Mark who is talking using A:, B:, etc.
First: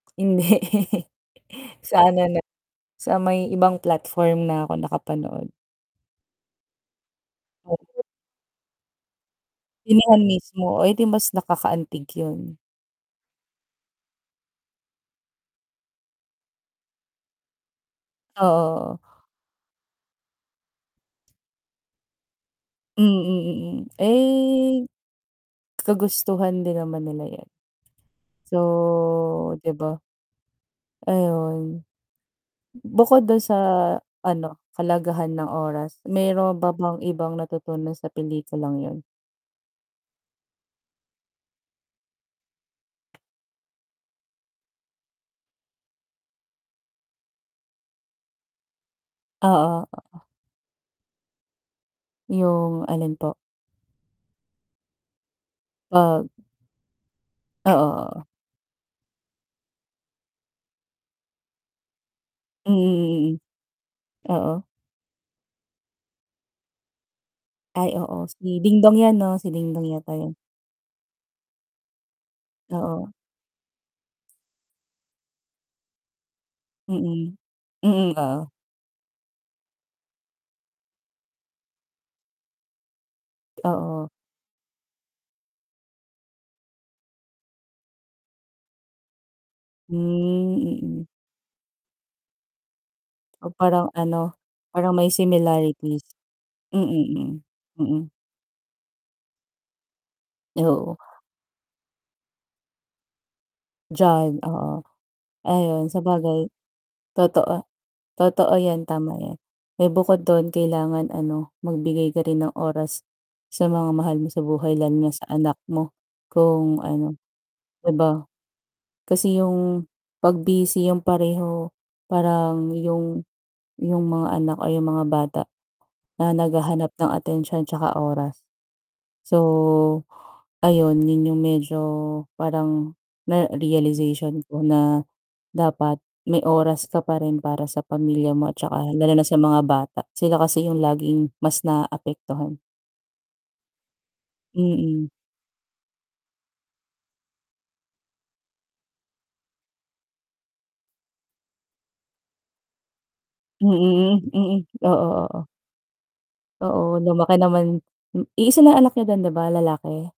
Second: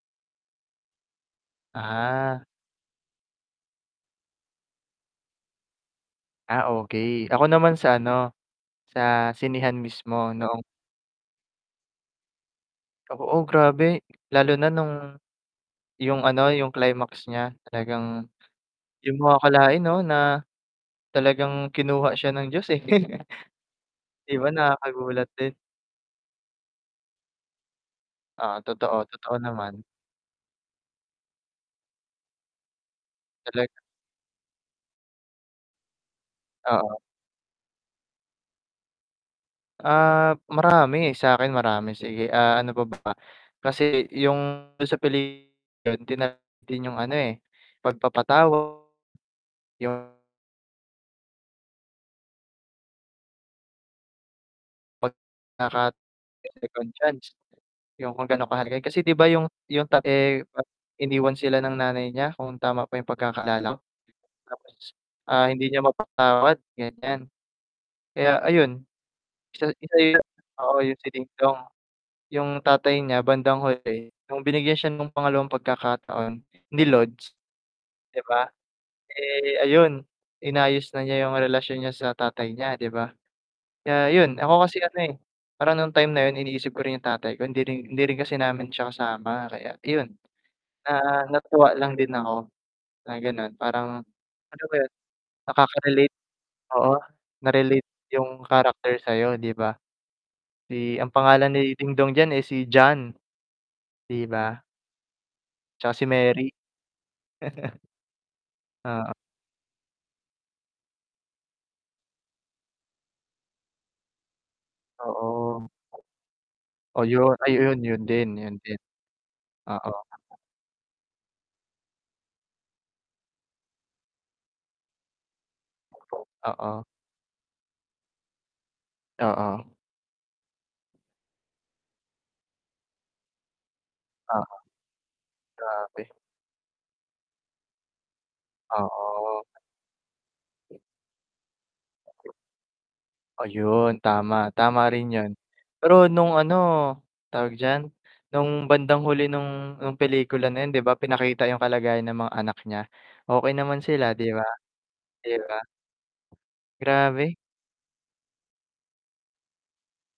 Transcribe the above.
A: Hindi. Sana na
B: Ah.
A: sa may ibang platform na ako nakapanood.
B: Ah, okey. Ako naman sa
A: Oo.
B: ano, sa sinehan mismo
A: Sinehan
B: noong
A: mismo. Oh, eh, di mas nakakaantig yun.
B: Oo, grabe. Lalo na nung yung ano, yung climax niya. Talagang
A: Oo.
B: di mo akalain 'no na talagang kinuha siya ng Diyos, eh.
A: Mm, mm.
B: Di ba
A: Eh,
B: nakakagulat din?
A: kagustuhan din naman nila 'yan.
B: Ah, totoo. Totoo
A: So di
B: naman.
A: ba? Ayun. Bukod dun sa
B: Talaga.
A: ano, kahalagahan ng oras, meron ba bang
B: Oo.
A: ibang natutunan sa pelikulang yun?
B: Ah, marami. Sa'kin marami. Sige, ah, ano pa ba? kasi yung dun sa peli [unintelligible] din yung ano, eh, pagpapatawad,
A: Oo,
B: yung
A: oo. Yung alin po?
B: Pag
A: Ah
B: [unintelligible] second chance
A: Oo,
B: yung
A: oo.
B: kung ganun kahalaga. Kasi di ba yung yung ta eh, iniwan sila ng nanay niya kung tama pa yung
A: Mm, mm.
B: pagkakaalala ko.
A: Oo.
B: Tapos. Ah, hindi niya mapatawad ganyan.
A: Ay oo.
B: Kaya
A: Si
B: ayun
A: Dingdong 'yan 'no? Si
B: isa
A: Dingdong yata
B: isa
A: yun.
B: oo, yung si Dingdong, yung tatay
A: Oo.
B: niya bandang huli, nung binigyan siya ng pangalawang pagkakataon ni Lods.
A: Mm. Mm,
B: Di ba?
A: oo.
B: Eh, ayun inayos na niya yung relasyon niya sa tatay niya, di ba? Kaya
A: Oo.
B: yun. Ako kasi ano, eh, parang nung time na yun iniisip ko rin yung tatay ko hindi rin hindi rin kasi namin siya kasama. Kaya iyon
A: Hmm, mm.
B: na natutuwa lang din ako na
A: Oh,
B: gano'n
A: parang
B: parang
A: ano,
B: ano ba yun,
A: parang may similarities.
B: nakakarelate oo,
A: Mm,
B: na-relate
A: mm.
B: yung character sa'yo, di ba?
A: Oo.
B: Eh, ang pangalan ni Dingdong diyan, eh, si John. Di
A: John,
B: ba?
A: oo. Ayun,
B: Tsaka si
A: sabagay.
B: Mary.
A: Totoo, totoo 'yan.
B: Oo.
A: Tama 'yan. Eh, bukod dun kailangan ano, magbigay ka rin ng oras sa mga mahal mo sa buhay lalo na sa anak
B: Oo.
A: mo kung
B: Oh
A: ano,
B: yun, ay yun
A: di
B: yun
A: ba?
B: din, yun din.
A: Kasi yung
B: Oo.
A: 'pag busy yung pareho parang yung yung mga anak ay yung mga bata na
B: Oo.
A: naghahanap ng atensyon tsaka oras. So
B: Oo.
A: ayun, yun yung medyo parang na realization
B: Oo.
A: ko na dapat
B: Grabe.
A: may oras ka pa rin para sa pamilya mo at tsaka lalo na sa
B: Oo.
A: mga bata. Sila kasi yung laging mas naapektuhan.
B: Ayun, tama. Tama rin
A: Mm.
B: yun. Pero nung ano tawag diyan, nung bandang huli nung nung pelikula na yun di ba pinakita yung kalagayan ng mga anak niya. Okey naman sila,
A: Mm,
B: di ba?
A: mm, oo,
B: Di
A: oo.
B: ba?
A: Oo,
B: Grabe.
A: lumaki naman. Iisa lang anak niya dun di ba, lalaki?